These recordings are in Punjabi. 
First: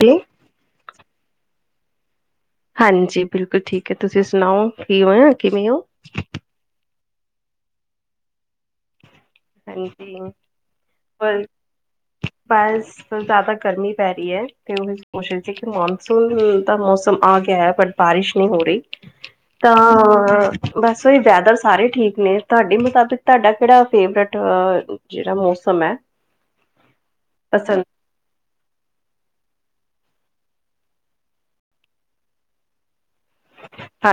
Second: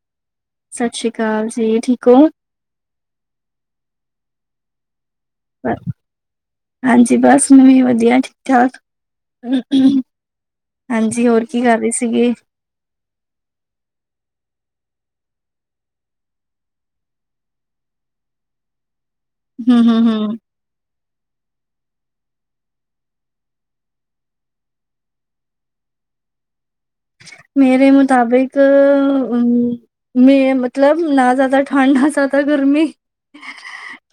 ਤੇ। ਸਤਿ ਸ਼੍ਰੀ ਅਕਾਲ ਜੀ ਠੀਕ ਹੋ। ਹਾਂਜੀ ਬਿਲਕੁਲ ਠੀਕ ਹੈ। ਤੁਸੀਂ ਸੁਣਾਓ ਕੀ ਹੋ। ਕਿਵੇਂ ਹੋ ਹਾਂਜੀ ਬਾੱਸ ਮੈਵੀ ਵਦੀਆ ਠੀਕ-ਠਾਕ। ਹਾਂਜੀ ਹਾਂਜੀ ਹੋਰ ਕੀ ਕਾਰ ਰੇ ਸੀਗੇ। ਬਾੱਸ। ਜ਼ਿਆਦਾ ਗਰਮੀ ਪੈ ਰੀ ਏ ਤੇ [unintelligible] ਮੌਨਸੂਨ ਹੁਨ ਤਾ ਮੌਸਮ ਆ ਗੇਐ ਬੱਟ ਬਾਰਿਸ਼ ਨੀ ਹੋ ਰੀ। ਹਮ ਹਮ ਹਮ ਤਾਂ ਬਾੱਸ ਓਈ ਵੈਦਰ ਸਾਰੇ ਠੀਕ ਨੇ ਤਾਡੇ ਮੁਤਾਬਿਕ ਤਾਡਾ ਕੇੜਾ ਫੇਵਰੇਟ ਅ ਜੇੜਾ ਮੌਸਮ ਐ ਮੇਰੇ ਮੁਤਾਬਿਕ ਅ ਅਮ। ਮੇ ਮਤਲਬ ਨਾ ਜ਼ਾਦਾ ਠਾਂਡ ਨਾ ਜ਼ਾਦਾ ਗਰਮੀ,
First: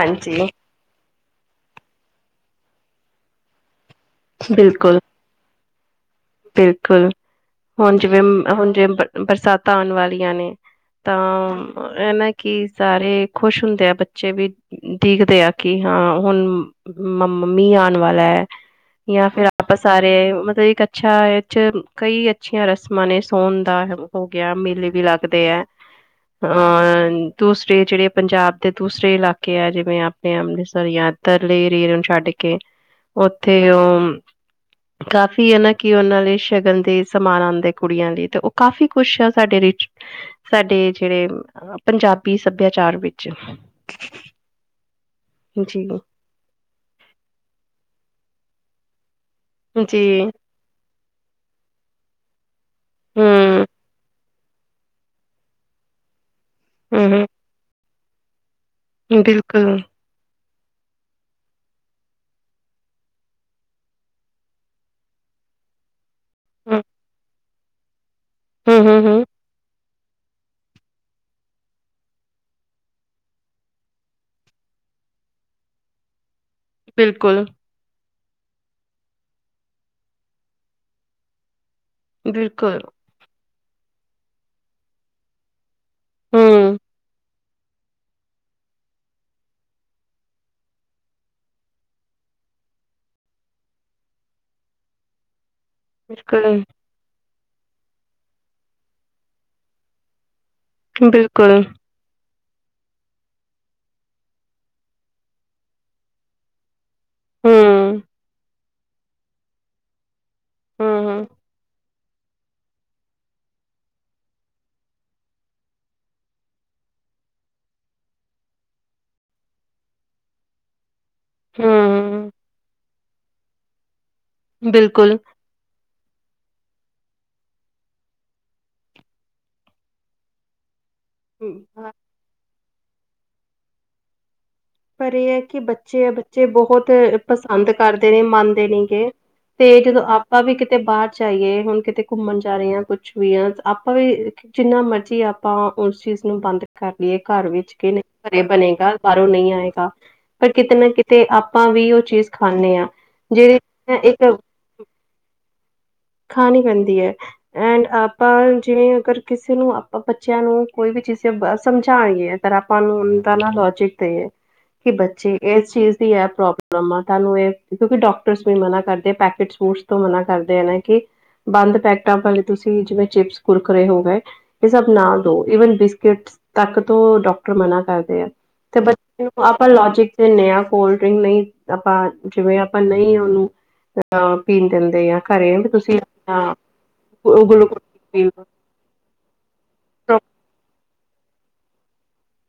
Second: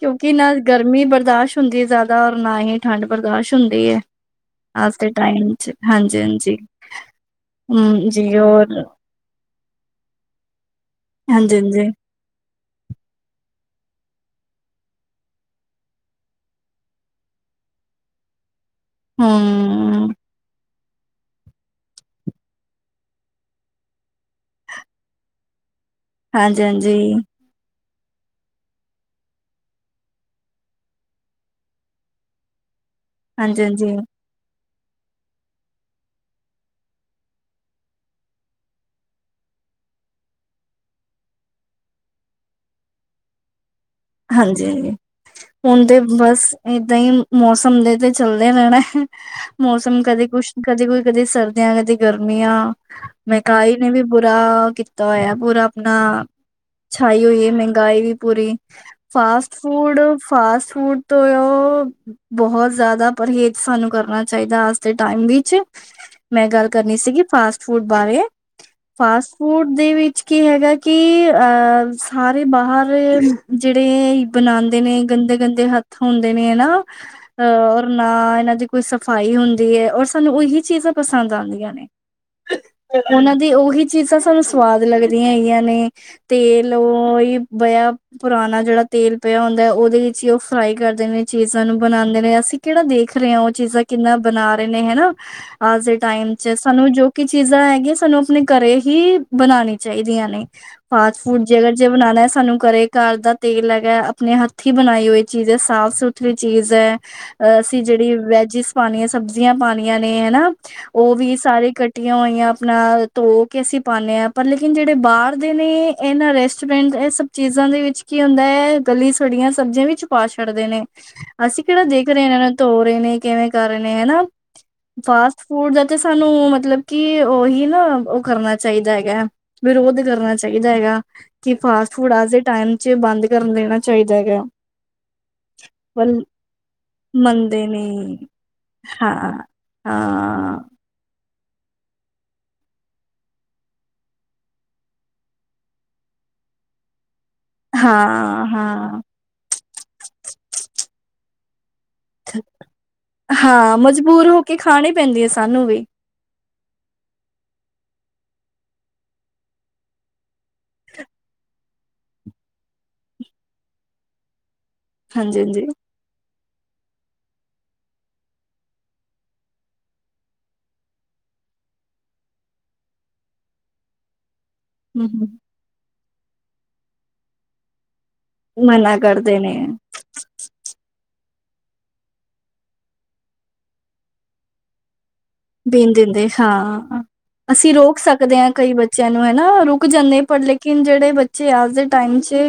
ਕਯੋਂਕਿ ਨਾ ਗਰਮੀ ਬਰਦਾਸ਼ ਹੋਂਦੀ ਏ ਜ਼ਾਦਾ ਔਰ ਨਾ ਹੀ ਠਾਂਡ ਬਰਦਾਸ਼ ਹੋਂਦੀ ਏ ਬਿਲਕੁਲ [unintelligible] ਹਾਂਜੀ-ਹਾਂਜੀ। ਬਿਲਕੁਲ, ਹੋਨ ਜਿਵੇਂ ਹੋਨ ਜਿਵੇਂ ਬਰਸਾਤਾਂ ਆਨ ਵਾਲੀਆਂ ਨੇ, ਤਾਂ ਹਾਂਜੀ ਹਾਂਜੀ ਐਨਾਂ ਕਿ ਸਾਰੇ ਖੋਸ਼ ਹੋਂਦੇ ਐ ਬੱਚੇ ਵੀ ਦੇਖਦੇ ਆ ਕਿ ਹਾਂ ਹੋਨ ਮਮ ਮੀ ਆਨ ਵਾਲੈ। ਯਾ ਫੇਰ ਅਪਾ ਸਾਰੇ ਹਮ ਮਤਬ ਇੱਕ ਅੱਛਾ ਏ ਚ ਕਈ ਅੱਛੀਆਂ ਰਸਮਾਂ ਨੇ ਸੋਨ ਦਾ ਹੋ ਗਯਾ ਮੇਲੇ ਵੀ ਲਾਗਦੇ ਐ। [inaudible] ਹਾਂਜੀ ਹਾਂਜੀ ਦੂਸਰੇ ਜੇੜੇ ਪਂਜਾਬ ਦੇ ਦੂਸਰੇ ਇਲਾਕੇ ਐ ਜਿਵੇ ਆਪਨੇ ਅੰਮ੍ਰਿਤਸਰ ਯਾ ਐਦਰਲੇ ਏਰੀਏ ਨੂੰ ਛੱਡ ਕੇ। ਹ। ਓਥੇ ਓ, ਕਾਫੀ ਐ ਨਾ ਕਿ ਓਨਾ ਲਈ ਸ਼ਗਨ ਦੇ ਸਮਾਨ ਆਂਦੇ ਕੁੜੀਆਂ ਲਈ ਤੇ ਓ ਕਾਫੀ ਕੋਛ ਆ ਸਾਡੇ ਰਿਚ ਸਾਡੇ ਜੇਰੇ ਪਂਜਾਬੀ ਸਬਯਾਚਾਰ ਵਿੱਚ। ਹਾਂਜੀ-ਹਾਂਜੀ, ਹੁਨ ਜੀ ਤੇ ਬਾੱਸ ਏਦਾ ਈ ਮੌਸਮ ਦੇ ਤੇ ਚੱਲਦੇ ਰੈਣੈ। ਮੌਸਮ ਜੀ ਕਦੇ ਕੁਛ ਕਦੇ ਕੋਈ ਕਦੇ ਸਰਦੀਆ ਕਦੇ ਗਰਮੀਆ, ਹਮ ਮੈਗਾਈ ਨੇ ਵੀ ਬੁਰਾ ਕੀਤਾ ਓਏਐ ਪੂਰਾ ਅਪਨਾ, ਹਮ ਛਾਈ ਹਮ ਓਈ ਏ ਮੈੰਗਾਈ ਵੀ ਪੂਰੀ। ਫਾਸਟ ਬਿਲਕੁਲ ਫੂਡ- ਫਾਸਟ ਫੂਡ ਤੋ ਯੋ ਬੋਹਤ ਜ਼ਾਦਾ ਪਰਹੇਜ਼ ਸਾਨੂੰ ਕਰਨਾ ਚਾਈਦਾ ਆੱਜ ਦੇ ਟਾਈਮ ਵਿੱਚ। ਮੈਂ ਗਾੱਲ ਹਮ ਕਰਨੀ ਸੀਗੀ ਫਾਸਟ ਫੂਡ ਬਾਰੇ, ਹਮ ਹਮ ਹਮ ਫਾਸਟ ਫੂਡ ਦੇ ਵਿੱਚ ਕੀ ਹੈਗਾ ਕਿ ਅ ਸਾਰੇ ਬਾਹਰ ਜੇੜੇਈ ਬਨਾਂਦੇ ਨੇ ਗਨਦੇ-ਗਨਦੇ ਹੱਥ ਹੋਂਦੇ ਨੇ ਅਨਾ, ਬਿਲਕੁਲ ਔਰ ਨਾ ਏਨਾ ਦੀ ਕੋਈ ਸਫ਼ਾਈ ਹੋਂਦੀ ਏ ਔਰ ਸਾਨੂੰ ਓਹੀ ਚੀਜ਼ਾ ਪਸਾਂਦ ਆਂਦੀਆ ਨੇ। ਬਿਲਕੁਲ। ਓਨਾ ਦੀ ਓਹੀ ਚੀਜ਼ਾਂ ਸਾਨੂੰ ਸਵਾਦ ਲੱਗਦੀਆਂ ਐਗੀਆਂ ਨੇ, ਤੇਲ ਹਮ ਓ ਈ ਬਯਾ ਪੁਰਾਨਾ ਜੜਾ ਤੇਲ ਪਯਾ ਓਂਦੈ ਓਦੇ ਵਿੱਚ ਈ ਓ ਫਰਾਈ ਕਰਦੇ ਨੇ ਚੀਜ਼ਾਂ ਨੂੰ ਬਨਾਂਦੇ ਨੇ ਅਸੀ ਕੇੜਾ ਦੇਖ ਰੇ ਆ ਓ ਚੀਜ਼ਾਂ ਕਿਨਾ ਬਨਾ ਰੇ ਨੇ ਹੈਨਾ, ਆੱਜ ਦੇ ਟਾਈਮ ਚ ਬਿਲਕੁਲ ਸਾਨੂੰ ਜੋ ਕੀ ਚੀਜ਼ਾਂ ਐਗੀਆਂ ਸਾਨੂੰ ਅਪਨੇ ਘੱਰੇ ਹੀ ਬਨਾਨੀ ਚਾਈਦੀਆਂ ਨੇ, ਫਾਸਟ ਫੂਡ ਜੇ ਬਿਲਕੁਲ ਅਗਰ ਜੇ ਬਨਾਨੈ ਸਾਨੂੰ ਘੱਰੇ ਘਾੱਰ ਦਾ ਤੇਲ ਐਗੈ ਅਪਨੇ ਹੱਥੀ ਬਨਾਈ ਓਈ ਚੀਜ਼ ਐ ਸਾਫ ਸੁਥਰੀ ਚੀਜ਼ ਐ ਅਸੀ ਹਮ ਜੜੀ ਵੈਜਿਸ ਪਾਨੀਐ ਸਬਜ਼ੀਆਂ ਪਾਨੀਆਂ ਨੇ ਅਨਾ, ਹਮ ਹਮ ਓਵੀ ਸਾਰੇ ਕੱਟ ਟੀਆਂ ਓਈਆਂ ਅਪਨਾ ਤੋ ਕੇ ਅਸੀ ਪਾਨੇ ਆ, ਪਰ ਲੇਕਿਨ ਜੜੇ ਬਾਰ ਦੇ ਨੇ ਐਨਾ ਰੈਸਟੋਰੈਂਟ ਐ ਸੱਬ ਚੀਜ਼ਾਂ ਦੇ ਵਿੱਚ ਕੀ ਓਂਦੈ ਐ ਗਲੀ ਸੜੀਆਂ ਸਬਜ਼ੀਆਂ ਵਿੱਚ ਪਾ ਛੱਡਦੇ ਨੇ। ਅਸੀਂ ਕਿਹੜਾ ਦੇਖ ਰਹੇ ਆ ਹਮ ਇਹਨਾਂ ਨੂੰ ਧੋ ਰਹੇ ਨੇ, ਕਿਵੇਂ ਕਰ ਰਹੇ ਨੇ ਹਨਾ, ਬਿਲਕੁਲ ਫਾਸ ਫੂਡ ਦਾ ਤੇ ਸਾਨੂੰ ਮਤਲਬ ਕਿ ਉਹੀ ਨਾ ਉਹ ਕਰਨਾ ਚਾਹੀਦਾ ਹੈਗਾ ਐ। ਵਿਰੋਧ ਕਰਨਾ ਚਾਹੀਦਾ ਹੈਗਾ। ਕੀ ਫਾਸਟ ਫੂਡ ਅਜ ਦੇ ਟਾਈਮ ਚ ਬੰਦ ਕਰਨ ਦੇਣਾ ਚਾਹੀਦਾ ਹੈਗਾ। ਪਰ ਇਹ ਐ ਕਿ ਬੱਚ ਪਰ ਬੱਚੇ ਬਹੁਤ ਮੰਨਦੇ ਪਸੰਦ ਕਰਦੇ ਨਹੀਂ ਨੇ, ਮੰਨਦੇ ਨੀ ਗੇ। ਹਾਂ ਤੇ ਜਦੋਂ ਆਪਾਂ ਵੀ ਹਾਂ ਕਿਤੇ ਬਾਹਰ ਜਾਈਏ, ਹੁਣ ਕਿਤੇ ਘੁੰਮਣ ਜਾ ਰਹੇ ਆ, ਕੁੱਛ ਵੀ ਆ, ਤ ਆਪਾਂ ਵੀ ਜਿੰਨਾ ਮਰਜ਼ੀ ਆਪਾਂ ਉਸ ਚੀਜ਼ ਨੂੰ ਬੰਦ ਕਰ ਲਈਏ, ਘਰ ਵਿੱਚ ਕੇ ਨ ਘਰੇ ਹਾਂ ਹਾਂ ਬਣੇਗਾ, ਬਾਹਰੋਂ ਨਈ ਆ ਪਰ ਕਿਤੇ ਨਾ ਕਿਤੇ ਆਪਾਂ ਵੀ ਉਹ ਚੀਜ਼ ਖਾਂਨੇ ਆ, ਜਿਹੜੇ ਇੱਕ ਕਿ ਖਾਣੀ ਪੈਂਦੀ ਐ ਸਾਨੂੰ ਵੀ। ਖਾਣੀ ਪੈਂਦੀ ਐ। ਐਂਡ ਆਪਾਂ ਜਿਵੇਂ ਅਗਰ ਕਿਸੇ ਨੂੰ ਆਪਾਂ ਬੱਚਿਆਂ ਨੂੰ ਕੋਈ ਵੀ ਚੀਜ਼ ਬਈ ਸਮਝਾਨੀ ਐ। ਫਿਰ ਆਪਾਂ ਨੂੰ ਉਦਾ ਨਾ ਲੋਜਿਕ ਦੇਇਏ, ਕਿ ਬੱਚੇ ਹਾਂਜੀ ਹਾਂਜੀ ਇਸ ਚੀਜ਼ ਆ, ਪ੍ਰੋਬਲਮ ਆ ਤੁਹਾਨੂੰ ਇਹ, ਕਿਉਂਕਿ ਡਾਕਟਰਸ ਵੀ ਮਨਾ ਕਰਦੇ, ਪੈਕਟ ਫੂਡ ਤੋਂ ਮਨਾ ਕਰਦੇ ਆ ਨਾ। ਕਿ ਬੰਦ ਪੈਕਟਾਂ ਤੁਸੀਂ ਪਹਿਲਾਂ ਜਿਵੇਂ ਚਿਪਸ ਕੁਰਕਰੇ ਹੋ ਗਏ। ਇਹ ਸਭ ਨਾ ਦੋ, ਈਵਨ ਬਿਸਕਿਟ ਤੱਕ ਤੋਂ ਡਾਕਟਰ ਮਨਾ ਕਰਦੇ ਆ। ਤੇ ਮਨਾ ਬੱਚੇ ਕਰਦੇ ਨੂੰ ਨੇ ਆਪਾਂ ਲੋਜਿਕ ਦੇਨੇ ਆ, ਕੋਲਡ ਡਰਿੰਕ ਨੀ ਆਪਾਂ ਜਿਵੇਂ ਆਪਾਂ ਨਈ ਉਹਨੂੰ ਜਿਦਾਂ ਪੀਣ ਦਿੰਦੇ ਆ, ਘਰੇ ਵੀ ਦੇਣ ਤੁਸੀਂ ਦਿੰਦੇ ਹਾਂ, ਅਸੀਂ ਗਲੂਕੋਸ ਰੋਕ ਪੀ ਸਕਦੇ ਹਾਂ ਲਓ ਕਈ ਬੱ ਚਿਆਂ ਨੂੰ ਹੈਨਾ ਰੁਕ ਜਾਂਦੇ ਐ, ਪਰ ਲੇਕਿਨ ਜਿਹੜੇ ਬੱਚੇ ਅੱਜ ਦੇ ਟਾਈਮ ਚ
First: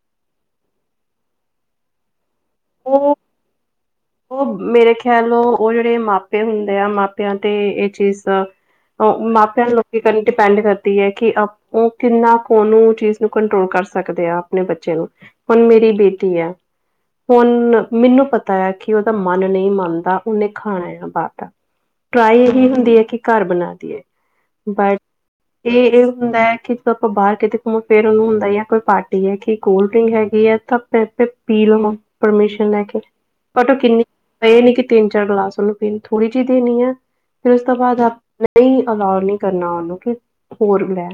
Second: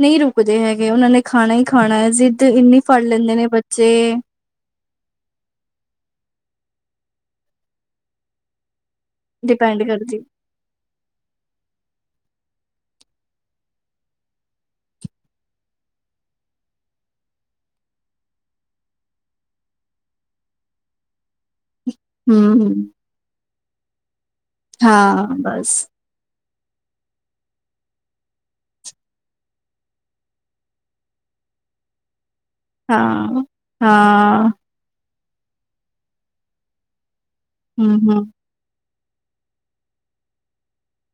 ਨਈ ਰੁਕਦੇ ਹੈਗੇ, ਉਹਨਾਂ ਨੇ ਖਾਣਾ ਹੀ ਖਾਣਾ ਜ਼ਿੱਦ ਇੰਨੀ ਫੜ ਉਹ ਲੈਂਦੇ ਨੇ ਬੱਚੇ। ਉਹ ਮੇਰੇ ਖਿਆਲ ਉ ਉਹ ਜਿਹੜੇ ਮਾਪੇ ਹੁੰਦੇ ਆ ਮਾਪਿਆਂ ਤੇ ਇਹ ਚੀਜ਼ ਉਹ ਮਾਪਿਆਂ ਨੂੰ ਡਿਪੈਂਡ ਲੋਕੀ ਕਰਦੀ ਕਹਿ ਡਪੈਂਡ ਕਰਦੀ ਐ, ਕਿ ਉਹ ਕਿੰਨਾ ਕ ਉਹਨੂੰ ਉਹ ਚੀਜ਼ ਨੂੰ ਕੰਟਰੋਲ ਕਰ ਸਕਦੇ ਆ ਆਪਣੇ ਬੱਚੇ ਨੂੰ। ਹੁਣ ਮੇਰੀ ਬੇਟੀ ਐ, ਹੁਣ ਮੈਨੂੰ ਪਤਾ ਐ ਕਿ ਉਹਦਾ ਮਨ ਨਹੀਂ ਮੰਨਦਾ, ਉਹਨੇ ਖਾਣਾ ਆ ਬਾਹਰ ਦਾ। ਟਰਾਈ ਇਹੀ ਹਮ ਹੁੰਦੀ ਐ ਕਿ ਘਰ ਬਣਾ ਦੀਏ। ਬਟ ਹਾਂ ਇਹ ਬਸ ਇਹ ਹੁੰਦਾ ਐ ਕਿ ਆਪਾਂ ਬਾਹਰ ਕਿਤੇ ਘੁੰਮੋ ਫਿਰ ਉਹਨੂੰ ਹੁੰਦਾ ਐ, ਜਾਂ ਕੋਈ ਪਾਰਟੀ ਐ ਕਿ ਕੋਲਡ ਡਰਿੰਕ ਹੈਗੀ ਐਂ ਤਾਂ ਪ ਆਪੇ ਪੀ ਲਵਾਂ। ਪਰਮਿਸ਼ਨ ਲੈ ਕੇ। ਹਾਂ ਬਟ ਕਿੰਨੀ ਹਾਂ ਇਹ ਨੀ ਕਿ ਤਿੰਨ ਚਾਰ ਗਲਾਸ ਉਹਨੂੰ ਪੀਣੀ, ਥੋੜੀ ਜਿਹੀ ਦੇਣੀ ਆ, ਫੇਰ ਉਸ ਤੋਂ ਹਮ ਬਾਅਦ ਆਪ ਹਮ ਕੋਈ ਅਲਾਓ ਨੀ ਕਰਨਾ ਉਹਨੂੰ ਕਿ ਹੋਰ ਲੈ,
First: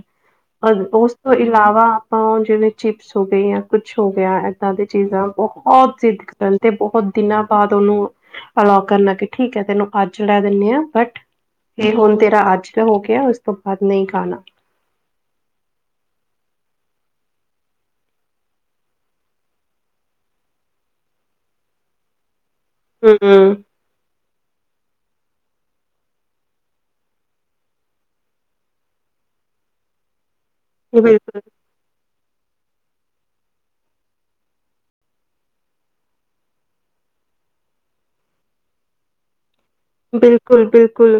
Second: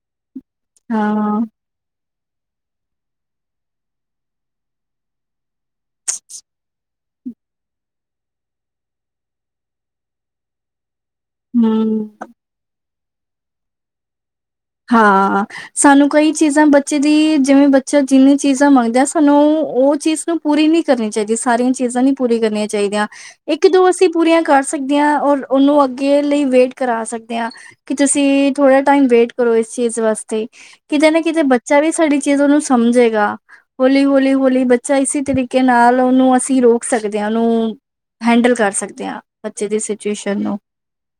ਉਸ ਤੋਂ ਹਾਂ ਇਲਾਵਾ ਆਪਾਂ ਜਿਵੇਂ ਚਿਪਸ ਹੋ ਗਏ ਜਾਂ ਕੁਛ ਹੋ ਗਿਆ, ਇੱਦਾਂ ਦੀ ਚੀਜ਼ਾਂ ਬਹੁਤ ਜਿੱਦ ਕਰਨ ਤੇ ਬਹੁਤ ਦਿਨਾਂ ਬਾਅਦ ਉਹਨੂੰ ਅਲਾਓ ਕਰਨਾ, ਕਿ ਠੀਕ ਐ ਤੈਨੂੰ ਅੱਜ ਲੈ ਦਿੰਨੇ ਆ, ਬਟ ਇਹ ਹਮ ਹੁਣ ਤੇਰਾ ਅੱਜ ਹੋ ਗਿਆ, ਉਸ ਤੋਂ ਬਾਅਦ ਨਈ ਖਾਣਾ। ਹਾਂ। ਸਾਨੂੰ ਕਈ ਚੀਜ਼ਾਂ ਬੱਚੇ ਦੀ, ਜਿਵੇਂ ਬੱਚਾ ਜਿੰਨੀ ਚੀਜ਼ਾਂ ਮੰਗਦਾ, ਸਾਨੂੰ ਉਹ ਚੀਜ਼ ਨੂੰ ਪੂਰੀ ਨੀ ਕਰਨੀ ਚਾਹੀਦੀ, ਸਾਰੀਆਂ ਚੀਜ਼ਾਂ ਨੀ ਪੂਰੀ ਕਰਨੀਆਂ ਚਾਹੀਦੀਆਂ, ਹਮ ਇੱਕ ਦੋ ਅਸੀਂ ਪੂਰੀਆਂ ਕਰ ਸਕਦੇ ਆ, ਔਰ ਉਹਨੂੰ ਅੱਗੇ ਲਈ ਵੇਟ ਕਰਾ ਸਕਦੇ ਆ। ਕਿ ਤੁਸੀਂ ਥੋੜਾ ਟਾਈਮ ਵੇਟ ਕਰੋ ਇਸ ਚੀਜ਼ ਵਾਸਤੇ, ਕਿਤੇ ਨਾ ਬਿਲਕੁਲ ਕਿਤੇ ਬੱ ਚਾ ਵੀ ਸਾਡੀ ਚੀਜ਼ਾਂ ਨੂੰ ਸਮਝੇਗਾ। ਹੌਲੀ ਹੌਲੀ ਹੌਲੀ ਬੱਚਾ ਇਸੀ ਤਰੀਕੇ ਨਾਲ ਉਹਨੂੰ ਅਸੀਂ ਰੋਕ ਸਕਦੇ ਆ, ਉਹਨੂੰ ਹੈਂਡਲ ਕਰ ਸਕਦੇ ਆ, ਬੱਚੇ ਦੀ ਸਿੱ ਬਿਲਕੁਲ-ਬਿਲਕੁਲ,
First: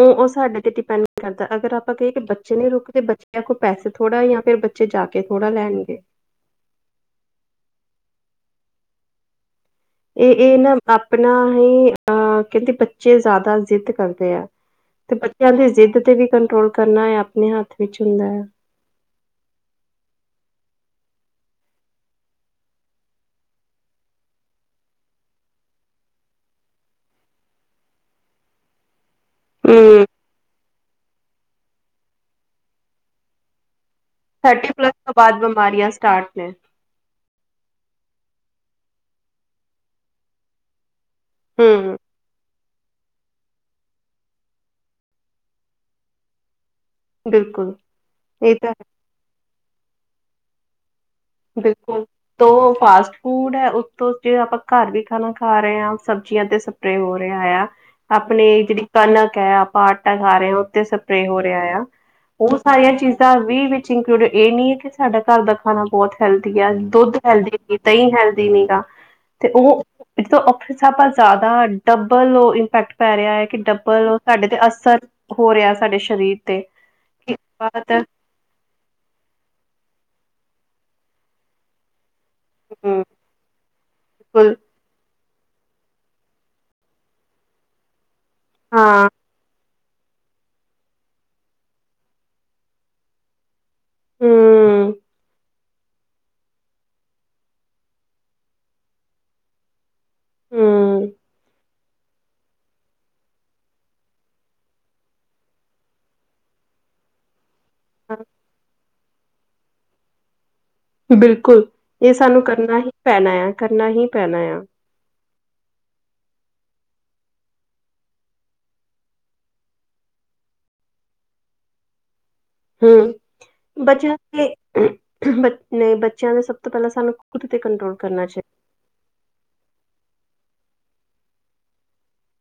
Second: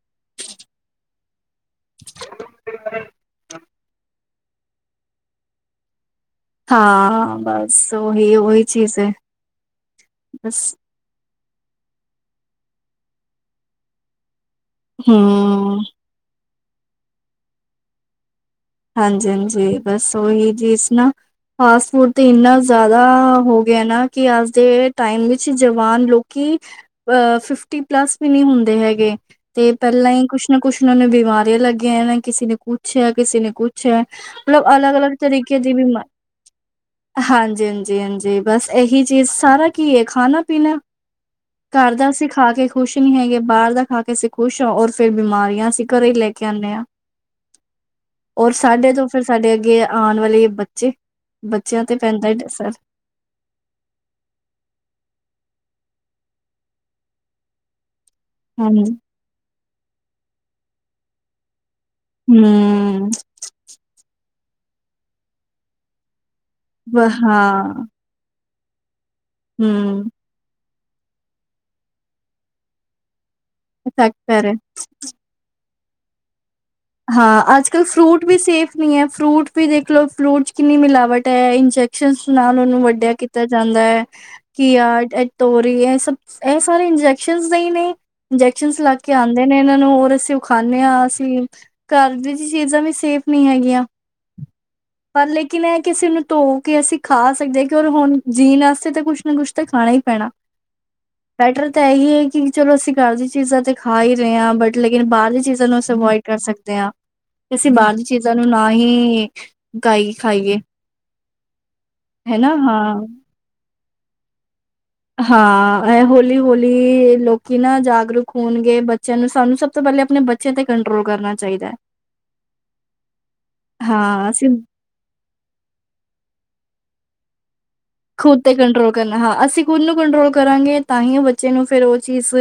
ਉਹ-ਉਹ ਸਾਡੇ ਤੇ ਡਿਪੈਂਡ ਕਰਦਾ, ਅਗਰ ਆਪਾਂ ਕਹੀਏ, ਕਿ ਬੱਚੇ ਨੀ ਰੁਕਦੇ ਬੱ ਚਿਆ, ਕੋ ਪੈਸੇ ਥੋੜ੍ਹਾ ਜਾਂ ਫਿਰ ਬੱਚੇ ਜਾ ਕੇ ਥੋੜਾ ਲੈਣਗੇ। [inaudible] ਹਾਂ, ਬਸ ਉਹੀ-ਉਹੀ ਚੀਜ਼ ਹੈ। ਇਹ-ਇਹ ਬਸ ਨਾ ਆਪਣਾ ਹੀ, ਅ ਕਹਿੰਦੇ ਬੱਚੇ ਜ਼ਿਆਦਾ ਜ਼ਿੱਦ ਕਰਦੇ ਆ। ਤੇ ਬੱਚਿਆਂ ਦੀ ਹੂੰ, ਜ਼ਿੱਦ ਤੇ ਵੀ ਕੰਟਰੋਲ ਕਰਨਾ ਹੈ, ਆਪਣੇ ਹੱਥ ਵਿੱਚ ਹੁੰਦਾ ਹੈ। ਹਾਂਜੀ-ਹਾਂਜੀ, ਬਸ ਓਹੀ ਚੀਜ਼ ਨਾ। ਫਾਸਟ ਫੂਡ ਤੇ ਇੰਨਾ ਜ਼ਿਆਦਾ ਹੋ ਗਿਆ ਨਾ, ਕਿ ਅੱਜ ਦੇ ਟਾਈਮ ਵਿੱਚ ਜਵਾਨ ਲੋਕੀ ਅ ਫਿਫਟੀ ਪਲੱਸ ਵੀ ਨਹੀਂ ਹੁੰਦੇ ਹੈਗੇ। ਤੇ ਹਮ ਪਹਿਲਾਂ ਹੀ ਕੁੱਛ ਨਾ ਕੁੱਛ ਉਹਨਾਂ ਨੂੰ ਬਿਮਾਰੀਆਂ ਲੱਗੀਆਂ, ਇਹ ਕਿਸੇ ਨੇ ਕੁੱਛ ਏ ਕਿਸੇ ਨੇ ਕੁਛ ਮਤਲਬ ਥਰਟੀ ਪਲੱਸ ਤੋਂ ਅਲੱਗ-ਅਲੱਗ ਬਾਅਦ ਤਰੀਕੇ ਦੀਆ ਬਿਮਾਰੀਆਂ ਬਿਮਾਰੀਆ ਸਟਾਰਟ ਨੇ ਹਾਂਜੀ, ਹਾਂਜੀ-ਹਾਂਜੀ, ਬਸ ਇਹੀ ਚੀਜ਼ ਸਾਰਾ ਕੀ ਹੈ? ਖਾਣਾ ਪੀਣਾ ਘਰ ਹਮ ਦਾ ਅਸੀਂ ਖਾ ਕੇ ਖ਼ੁਸ਼ ਨੀ ਹੈਗੇ, ਬਾਹਰ ਦਾ ਖਾ ਕੇ ਅਸੀਂ ਖੁਸ਼ ਹਾਂ, ਔਰ ਫਿਰ ਬਿਮਾਰੀਆ ਅਸੀਂ ਘਰੇ ਹੀ ਲੈ ਕੇ ਆਉਂਦੇ ਹਾਂ। ਬਿਲਕੁਲ। ਔਰ ਇਹ ਤਾਂ ਸਾਡੇ ਤੋਂ ਫਿਰ ਸਾਡੇ ਅੱਗੇ ਆਉਣ ਵਾਲੇ ਬੱਚੇ। ਬੱਚਿਆਂ ਤੇ ਬਿਲਕੁਲ ਪੈਂਦਾ ਈ ਅਸਰ ਤੋਂ ਫਾਸਟ। ਫੂਡ ਹੈ, ਉੱਤੋਂ ਜੇ ਆਪਾਂ ਘਰ ਵੀ ਖਾਣਾ ਖਾ ਰਹੇ ਹਾਂ, ਸਬਜ਼ੀਆਂ ਤੇ ਸਪਰੇਅ ਹੋ ਰਿਹਾ ਆ। ਆਪਣੀ ਜਿਹੜੀ ਹਾਂਜੀ ਕਣਕ ਹੈ, ਆਪਾਂ ਆਟਾ ਖਾ ਰਹੇ ਹਾਂ, ਉੱਥੇ ਸਪਰੇਅ ਹੋ ਰਿਹਾ ਆ। ਉਹ ਸਾਰੀਆਂ ਹੂੰ ਚੀਜ਼ਾਂ ਵੀ ਵਿੱਚ ਇੰਕਲੂਡ ਇਹ ਨਹੀਂ ਹੈ, ਕਿ ਸਾਡਾ ਘਰ ਦਾ ਖਾਣਾ ਬਹੁਤ ਹੈਲਦੀ ਆ, ਵ ਦੁੱਧ ਹੈਲਦੀ ਹੈਗੀ, ਹਾਂ ਦਹੀਂ ਹੈਲਦੀ ਨੀ ਗਾ, ਤੇ ਉਹ ਹੂੰ ਸਭਾ ਜ਼ਿਆਦਾ ਡਬਲ ਇੰਪੈਕਟ ਪੈ ਰਿਹਾ ਹੈ, ਕਿ ਇਫੈਕਟ ਡਬਲ ਪੈ ਸਾਡੇ ਰਿਹਾ ਤੇ ਅਸਰ ਹੋ ਰਿਹਾ ਸਾਡੇ ਸਰੀਰ ਤੇ ਹਾਂ, ਅੱਜ ਕੱਲ ਹੂੰ ਫਰੂਟ ਵੀ ਸੇਫ ਨਹੀਂ ਹੈ, ਫਰੂਟ ਵੀ ਦੇਖ ਲਓ, ਫਰੂਟ ਚ ਕਿੰਨੀ ਮਿਲਾਵਟ ਹੈ ਇੰਜੈਕ ਇੰਜੈਕਸ਼ਨ ਨਾਲ ਉਹਨੂੰ ਵੱਡਿਆ ਕੀਤਾ ਜਾਂਦਾ ਹੈ, ਬਿਲਕੁਲ ਕਿ ਆ ਤੋਰੀ, ਇਹ ਸਭ ਇਹ ਸਾਰੇ ਇੰਜੈਕਸ਼ਨ ਦੇ ਨੇ ਇੰਜੈਕਸ਼ਨ ਲਾ ਹਾਂ ਕੇ ਆਉਂਦੇ ਨੇ, ਇਹਨਾਂ ਨੂੰ ਹੋਰ ਅਸੀਂ ਉਹ ਖਾਦੇ ਹਾਂ, ਅਸੀਂ ਘਰ ਦੀ ਜ ਚੀਜ਼ਾਂ ਵੀ ਸੇਫ ਨਹੀਂ ਹੈਗੀਆਂ, ਹੂੰ ਪਰ ਲੇਕ ਕਿ ਨਾ ਕਿਸੇ ਨੂੰ ਧੋ ਕੇ ਅਸੀਂ ਖਾ ਸਕਦੇ ਹਾਂ, ਕਰ ਹੁਣ ਜੀਣ ਵਾਸਤੇ ਤਾਂ ਕੁੱਛ ਨਾ ਕੁਛ ਤਾਂ ਖਾਣਾ ਹੀ ਪੈਣਾ, ਹੂੰ ਬੈਟਰ ਤਾਂ ਇਹੀ ਹੈ ਕਿ ਚਲੋ ਅਸੀਂ ਘਰ ਦੀ ਚੀਜ਼ਾਂ ਤੇ ਖਾ ਹੀ ਰਹੇ ਹਾਂ, ਬਟ ਲੇਕਿਨ ਬਾਹਰ ਦੀ ਚੀਜ਼ਾਂ ਨੂੰ ਅਸੀਂ ਅਵੋਇਡ ਕਰ ਸਕਦੇ। ਦਿਆ, ਅਸੀਂ ਬਾਹਰਲੀ ਚੀਜ਼ਾਂ ਨੂੰ ਨਾ ਹੀ ਖਾਈ ਖਾਈਏ। ਬਿਲਕੁਲ, ਇਹ ਸਾਨੂੰ ਹਨਾ ਕਰਨਾ ਹੀ ਹਾਂ ਪੈਣਾ ਆ, ਕਰਨਾ ਹੀ ਪੈਣਾ ਆ। ਹਾਂ, ਇਹ ਹੌਲੀ-ਹੌਲੀ ਲੋਕੀ ਨਾ ਜਾਗਰੂਕ ਹੋਣਗੇ, ਬੱਚਿਆਂ ਨੂੰ ਸਾਨੂੰ ਸਭ ਤੋਂ ਪਹਿਲੇ ਆਪਣੇ ਬੱਚੇ ਬੱਚੇ ਤੇ ਕੰਟਰੋਲ ਕਰਨਾ ਚਾਹੀਦਾ ਹੈ। ਹਮ ਬੱਚਿਆਂ ਹਾਂ ਕੇ ਅਸੀਂ ਬੱਚ ਨੇ, ਬੱਚਿਆਂ ਦੇ ਸਭ ਤੋਂ ਪਹਿਲਾਂ ਸਾਨੂੰ ਖ਼ੁਦਤੇ ਕੰਟਰੋਲ ਕਰਨਾ ਖੁਦ ਤੇ ਚਾਹੀਦਾ ਕੰਟਰੋਲ ਕਰਨਾ ਹਾਂ। ਅਸੀਂ ਖੁਦ ਨੂੰ ਕੰਟਰੋਲ ਕਰਾਂਗੇ, ਤਾਂ ਹੀ ਉਹ ਬੱਚੇ ਨੂੰ ਫੇਰ ਉਹ ਚੀਜ਼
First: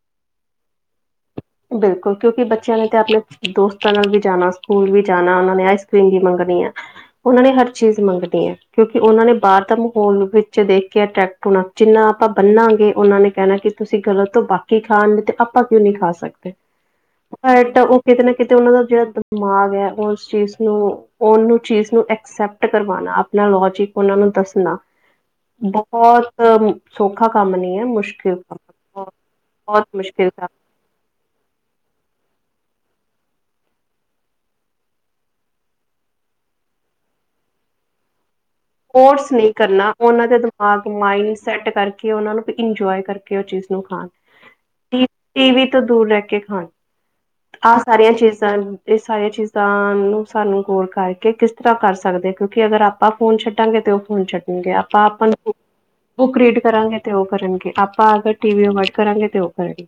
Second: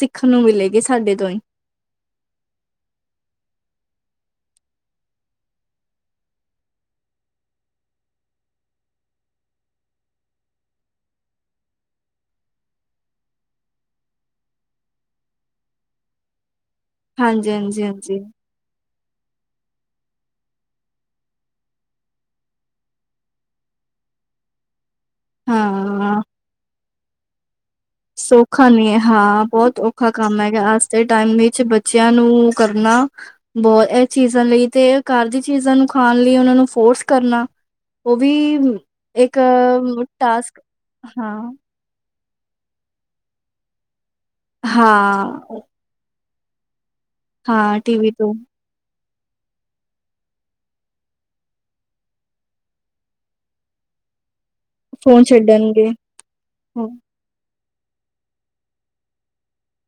ਸਿੱਖਣ ਨੂੰ ਮਿਲੇਗੀ, ਸਾਡੇ ਤੋਂ ਹੀ। ਬਿਲਕੁਲ, ਕਿਉਂਕਿ ਬੱਚਿਆਂ ਨੇ ਤੇ ਆਪਣੇ ਦੋਸਤਾਂ ਨਾਲ ਵੀ ਜਾਣਾ, ਸਕੂਲ ਵੀ ਜਾਣਾ, ਉਹਨਾਂ ਨੇ ਆਈਸ ਕਰ੍ਰੀਮ ਵੀ ਮੰਗਣੀ ਆ। ਉਹ ਨੇ ਹਰ ਚੀਜ਼ ਮੰਗਣੀ ਹੈ, ਕਿਉਂਕਿ ਉਹਨਾਂ ਨੇ ਬਾਹਰ ਦਾ ਮਾਹੌਲ ਵਿੱਚ ਦੇਖ ਕੇ ਅਟਰੈਕਟ ਹੁ ਜਿੰਨਾ ਆਪਾਂ ਬੰਨਾਂਗੇ, ਉਹਨਾਂ ਨੇ ਕਹਿਣਾ, ਕਿ ਤੁਸੀਂ ਗ਼ਲਤ ਤੋਂ ਬਾਕੀ ਖਾਣ ਤੇ ਆਪਾਂ ਕਿਉਂ ਨਹੀਂ ਖਾ ਸਕਦੇ। ਹਾਂਜੀ, ਬਟ ਹਾਂਜੀ, ਉਹ ਹਾਂਜੀ ਕਿਤੇ ਨਾ ਕਿਤੇ ਉਹਨਾ ਦਾ ਜਿਹੜਾ ਦਿਮਾਗ ਹੈ, ਉਹ ਉਸ ਚੀਜ਼ ਨੂੰ ਉਹਨੂੰ ਚੀਜ਼ ਨੂੰ ਐਕਸੈਪਟ ਕਰਵਾਣਾ, ਆਪਣਾ ਲੋਜਿਕ ਉਹਨਾਂ ਨੂੰ ਦੱਸਣਾ। ਹਾਂ। ਬਹੁਤ ਸੌਖਾ ਕੰਮ ਨੀ ਹੈ, ਮੁਸ਼ਕ ਸੌਖਾ ਨੀ ਹੈ, ਹਾਂ ਬਹੁਤ ਔਖਾ ਕੰਮ ਹੈਗਾ। ਦੇ ਟਾਈਮ ਵਿੱਚ ਬੱਚਿਆਂ ਨੂੰ ਕਰਨਾ ਬਹੁਤ ਇਹ ਚੀਜ਼ਾਂ ਲਈ ਤੇ, ਘਰ ਦੀ ਚੀਜ਼ਾਂ ਨੂੰ ਖਾਣ ਲਈ ਉਹਨਾਂ ਨੂੰ ਫੋਰਸ ਕਰਨਾ ਉਹ ਵੀ ਫੋਰਸ ਇੱਕ ਨਹੀਂ ਕਰਨਾ, ਉਹਨਾਂ ਦੇ ਟਾਸਕ ਦਿਮਾਗ ਮਾਇਡ ਹਾਂ, ਸੈਟ ਕਰਕੇ ਕੀ ਉਹਨਾਂ ਨੂੰ ਇੰਜੋਏ ਕਰਕੇ ਉਹ ਚੀਜ਼ ਨੂੰ ਖਾਣ, ਹਾਂ, ਟੀਵੀ ਤੋਂ ਦੂਰ ਰਹਿ ਕੇ ਖਾਣ, ਆਹ ਹਾਂ ਟੀਵੀ ਸਾਰੀਆਂ ਤੋਂ ਚੀਜ਼ਾਂ ਐ ਇਹ ਸਾਰੀਆਂ ਚੀਜ਼ਾਂ ਨੂੰ ਸਾਨੂੰ ਗੋਲ ਕਰਕੇ ਕਿਸ ਤਰ੍ਹਾਂ ਕਰ ਸਕਦੇ, ਕਿਉਂਕਿ ਅਗਰ ਆਪਾਂ ਫੋਨ ਛੱਡ ਡਾਟਾਂਗੇ ਤੇ ਉਹ ਫੋਨ ਛੱਡਣਗੇ, ਆਪਾਂ ਫੋਨ ਆਪਾਂ ਨੂੰ ਛੱਡਣਗੇ ਬੁੱਕ ਰੀਡ ਕਰਾਂਗੇ ਤੇ ਉਹ ਕਰਨਗੇ, ਆਪਾਂ ਅਗਰ ਟੀਵੀ ਅਵੋਇਦ ਕਰਾਂਗੇ, ਤੇ ਔਹ ਕਰਨਗੇ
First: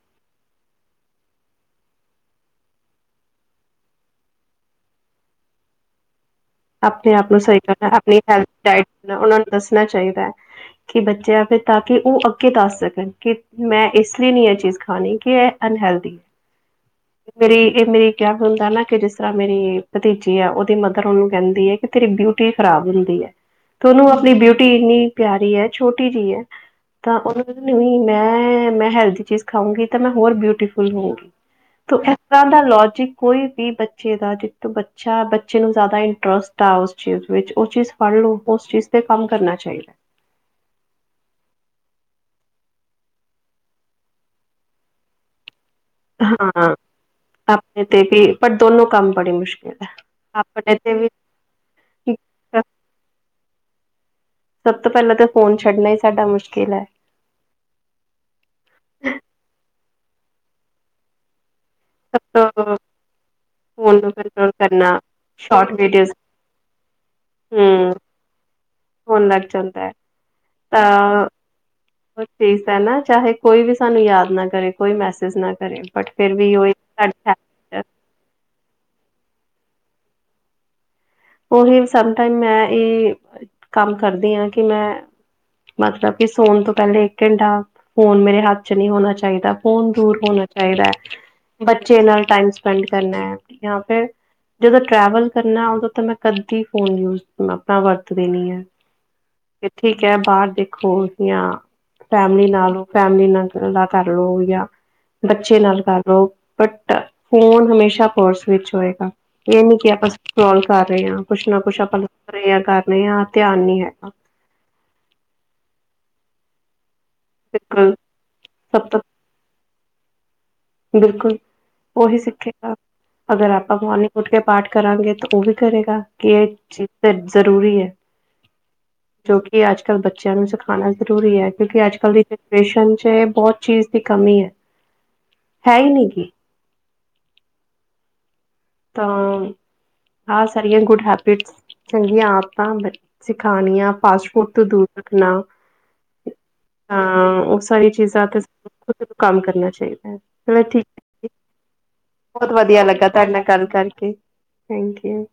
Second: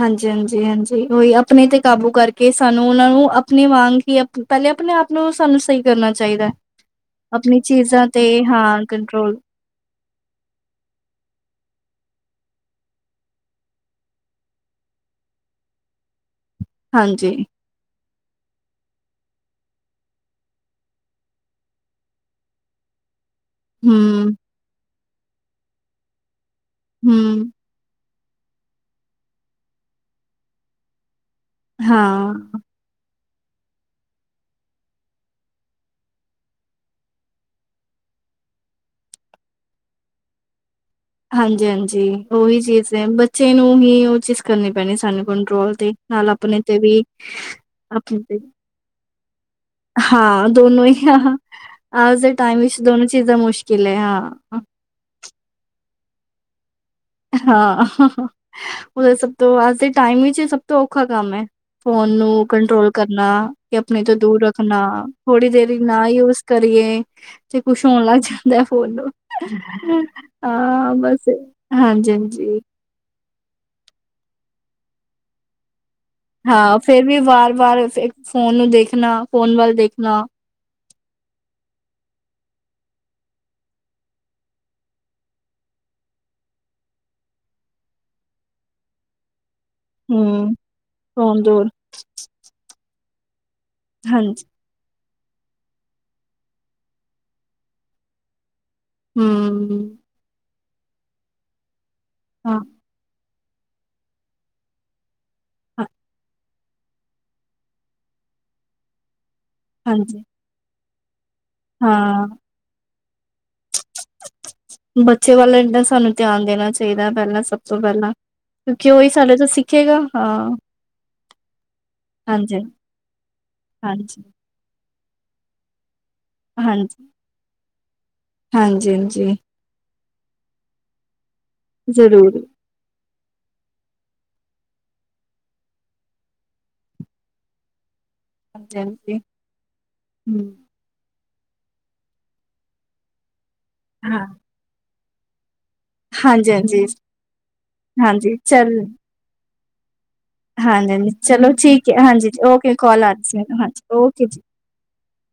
ਹਾਂਜੀ ਹਾਂਜੀ ਹਾਂਜੀ ਉਹੀ, ਆਪਣੇ ਤੇ ਕਾਬੂ ਕਰਕੇ ਸਾਨੂੰ ਉਹਨਾਂ ਨੂੰ ਆਪਣੇ ਵਾਂਗ ਹੀ ਪਹਿਲੇ ਅਪਣੇ ਆਪ ਨੂੰ, ਸਾਨੂੰ ਸਹੀ ਕਰਨਾ ਚਾਹੀਦਾ ਐ ਆਪਣੇ ਆਪ ਨੂੰ ਸਹੀ ਕਰਨਾ, ਆਪਣੀ ਹੈਲਤ ਡਾਇਟ ਦਾ ਕੰਟਰੋਲ ਉਹਨਾਂ ਨੂੰ ਦੱਸਣਾ ਚਾਹੀਦਾ ਹੈ ਕਿ ਬੱਚੇਆ ਤੇ, ਤਾਂਕਿ ਉਹ ਅੱਗੇ ਦੱਸ ਸਕਣ ਕਿ ਮੈਂ ਇਸ ਲਈ ਨਹੀਂ ਇਹ ਚੀਜ਼ ਖਾਣੀ ਕਿ ਇਹ ਅਨਹੈਲਦੀ ਹਾਂਜੀ। ਮੇਰੀ ਇਹ ਮੇਰੀ ਕਿਹਾ ਵੀ ਹੁੰਦਾ ਨਾ, ਕਿ ਜਿਸ ਤਰਾ ਮੇਰੀ ਭਤੀਜੀ ਆ ਉਹਦੀ ਮਦਰ ਔਹਨੂੰ ਕਹਿੰਦੀ ਏ ਕਿ ਤੇਰੀ ਬਿਊਟੀ ਖਰਾਬ ਹੁੰਦੀ ਐ, ਤੋ ਉਹਨੂੰ ਹੂੰ, ਆਪਣੀ ਬਿਊਟੀ ਇੰਨੀ ਪਿਆਰੀ ਐ ਛੋਟੀ ਜਿਹੀ ਐ, ਤਾਂ ਉਹਨੂੰ ਹੂੰ, ਨੀ ਨਹੀਂ ਮੈਂ ਮੈਂ ਹੈਲਦੀ ਚੀਜ਼ ਖਾਉਂਗੀ ਤਾਂ ਮੈਂ ਹੋਰ ਬਿਊਟੀਫੁੱਲ ਹੌਉਂਗੀ ਤੋ ਹਾਂ, ਏਦਾਂ ਦਾ ਲੋਜਿਕ ਕੋਈ ਵੀ ਬੱਚੇ ਦਾ ਜਿੱਟੋ ਬੱਚਾ ਬੱਚੇ ਨੂੰ ਜ਼ਿਆਦਾ ਇੰ ਟਰੱਸਟ ਆ ਉਸ ਚੀਜ਼ ਵਿੱਚ, ਉਹ ਚੀਜ਼ ਫੜ ਲਓ ਉਸ ਚੀਜ਼ ਤੇ ਕੰਮ ਕਰਨਾ ਚਾਹੀਦੈ ਹਾਂਜੀ ਹਾਂਜੀ ਉਹੀ ਚੀਜ਼ ਹੈ, ਬੱਚੇ ਨੂੰ ਹੀ ਉਹ ਚੀਜ਼ ਕਰਨੀ ਪੈਣੀ ਸਾਨੂੰ ਕੰਟਰੋਲ ਤੇ ਨਾਲ ਆਪਣੇ ਹਾਂ ਤੇ ਵੀ, ਆਪਣੇ ਤੇ ਦੋਨੋ ਕੰਮ ਬੜੀ ਮੁਸ਼ਕਿਲ ਹੈ ਹਾਂ ਆਪਣੇ ਦੋਨੋ ਹੀ ਤੇ ਵੀ ਹਹੰ ਆਜ ਦੇ ਟਾਈਮ ਵਿੱਚ ਦੋਨੋ ਚੀਜ਼ਾਂ ਮੁਸ਼ਕਿਲ ਏ ਹਾਂ ਸਭ ਤੋਂ ਪਹਿਲਾਂ ਤਾਂ ਫੋਨ ਛੱਡਣਾ ਹੀ ਸਾਡਾ ਮੁਸ਼ਕਿਲ ਹੈ ਹਾਂ ਔਹ ਤੇ ਸਭਤੋਂ ਟਾਈਮ ਵਿੱਚ ਇ ਸਭ ਤੋਂ ਔਖਾ ਕੰਮ ਹੈ ਫੋਨ ਸਭ ਨੂੰ ਤੋਂ ਕੰਟਰੋਲ ਕਰਨਾ, ਤੇ ਫੋਨ ਆਪਣੇ ਨੂੰ ਤੋਂ ਦੂਰ ਕੰਟਰੋਲ ਰੱਖਣਾ। ਕਰਨਾ ਥੋੜੀ ਸ਼ੋਰਟ ਦੇਰੀ ਈ ਨਾ ਵੀਡੀਓਜ਼ ਯੂਸ ਕਰੀਏ, ਤੇ ਕੁਛ ਹੂੰ ਹੋਣ ਲੱਗ ਜਾ। ਲੇਯਾ ਫੋਨ ਨੂੰ, ਹੋਣ ਲੱਗ ਜਾਂਦਾ ਹੈ ਹਾਂ ਤਾਂ ਬਸ ਉਹ ਹਾਂਜੀ-ਹਾਂਜੀ। ਚੀਜ਼ ਹੈ ਨਾ ਚਾਹੇ ਕੋਈ ਵੀ ਸਾਨੂੰ ਯਾਦ ਨਾ ਕਰੇ ਕੋਈ ਮੈਸੇਜ ਨਾ ਕਰੇ। ਬਟ ਫਿਰ ਵੀ ਉਹੀ ਹਾਂ ਫੇਰ ਸਾਡੀ ਵੀ ਵਾਰ ਹੈ। ਵਾਰ ਫੇਕ ਫੋਨ ਨੂੰ ਦੇਖਣਾ, ਫੋਨ ਵੱਲ ਦੇਖਣਾ ਔਹੀ ਸਮ ਟਾਈਮ ਮੈਂ ਇਹ ਕੰਮ ਕਰਦੀ ਆ ਕਿ ਮੈਂ। ਮਤਲਬ ਕਿ ਸੋਨ ਤੋਂ ਪਹਿਲੇ ਇੱਕ ਘੰਟਾ, ਫੋਨ ਮੇਰੇ ਹੱਥ ਚ ਨਹੀਂ ਹੋਣਾ ਚਾਹੀਦਾ। ਫੋਨ ਦੂਰ ਹੋਣਾ ਹੂੰ। ਚਾਹੀਦੈ ਫੋਨ ਐ, ਦੂਰ ਬੱਚੇ ਨਾਲ ਟਾਈਮ ਸਪੈਂਡ ਕਰਨਾ ਐ, ਯਾਂ ਫਿਰ ਹਾਂਜੀ, ਜਦੋਂ ਟਰੈਵਲ ਕਰਨਾ ਉਦੋਂ ਤਾਂ ਮੈਂ ਕਦੀ ਫੋਨ ਯੂਜ ਆਪਣਾ ਵਰਤਦੀ ਨੀ ਆ। ਹੂ ਯਾਂ ਬਾਹਰ ਦੇਖੋ ਯਾਂ ਫੈਮਿਲੀ ਹਾਂ, ਨਾਲੋਂ ਫੈਮਿਲੀ ਨਾਲ ਦਾ ਕਰ ਲਓ ਯਾਂ ਬੱਚੇ ਨਾਲ ਕਰ ਲਓ ਬੱਟ ਫੋਨ ਹਮੇਸ਼ਾ ਪਰਸ ਵਿੱਚ ਹੋਏਗਾ, ਇਹ ਨੀ ਕਿ ਆਪਾਂ ਹਾਂਜੀ। ਸਕਰੋਲ ਕਰ ਰਹੇ ਆਂ ਕੁਛ ਨਾ ਕੁੱਛ ਆਪਾਂ ਹਾਂ, ਲਿਖ ਰਹੇ ਆਂ, ਕਰ ਰਹੇ ਆਂ ਧਿਆਨ ਨੀ ਹੈਗਾ ਬੱਚੇ ਵੱਲ ਇਨਾ ਸਾਨੂੰ ਧਿਆਨ ਦੇਣਾ ਚਾਹੀਦਾ ਪਹਿਲਾਂ ਸਭ ਤੋਂ ਬਿਲਕੁਲ ਪਹਿਲਾਂ ਕਿਉਂਕਿ ਉਹ ਇਸ ਸਾਡੇ ਤੋਂ ਸਿੱਖੇਗਾ ਹਾਂ ਬਿਲਕੁਲ ਔਹੀ ਹਾਂਜੀ। ਸਿੱਖੇਗਾ ਅਗਰ ਆਪਾਂ ਮੋਰਨਿੰਗ ਹਾਂਜੀ, ਉੱਠ ਕੇ ਪਾਠ ਕਰਾਂਗੇ, ਤਾਂ ਉਹ ਵੀ ਕਰੇਗਾ ਕਿ ਇਹ ਹਾਂਜੀ, ਚੀਜ਼ ਜ਼ਰੂਰੀ ਹੈ ਹਾਂਜੀ ਹਾਂਜੀ ਜੋ ਕਿ ਅੱਜ- ਕੱਲ ਬੱਚੇਆਂ ਨੂੰ ਸਿਖਾਣਾ ਜ਼ਰੂਰੀ ਆ, ਕਿਉਂਕਿ ਅੱਜ- ਕੱਲ ਦੀ ਜ਼ਰੂਰ, ਪੇਸ਼ਨ ਚ ਬੋਤ ਚੀਜ਼ ਦੀ ਕਮੀ ਐ, ਹੈ, ਇ, ਨਿ, ਗੀ, ਹਾਂਜੀ, ਹਾਂਜੀ। ਤਾਂ ਹੂੰ, ਆਹ ਸਾਰੀਆਂ ਗੁੱਡ ਹੈਬਿਟਸ, ਚੰਗੀਆਂ ਆਦਤਾਂ ਬ ਸਿਖਾਣੀਆਂ ਹਾਂ, ਫਾਸਟ-ਫੂਡ ਤੋਂ ਦੂਰ ਰੱਖਣਾ। ਹਾਂਜੀ, ਹਾਂਜੀ, ਹਾਂ ਉਹ ਸਾਰੀਆ ਚੀਜ਼ਾਂ ਹਾਂਜੀ ਤੇ ਸਾਨੂੰ ਚੱਲ ਖੁਦ ਕੰਮ ਕਰਨਾ ਚਾਹੀਦੈ। ਹਾਂਜੀ -ਹਾਂਜੀ ਚਲੋ ਠੀਕ ਹੈ, ਹਾਂਜੀ ਬਹੁਤ ਔਕੇ ਵਧੀਆ ਕੋਲ ਲੱਗਾ ਆ-ਰੀ ਤੁਹਾਡੇ ਨਾਲ ਸੀ। ਮੈਨੂੰ ਗੱਲ ਹਾਂਜੀ ਕਰਕੇ ਓਕੇ ਜੀ। Thank you.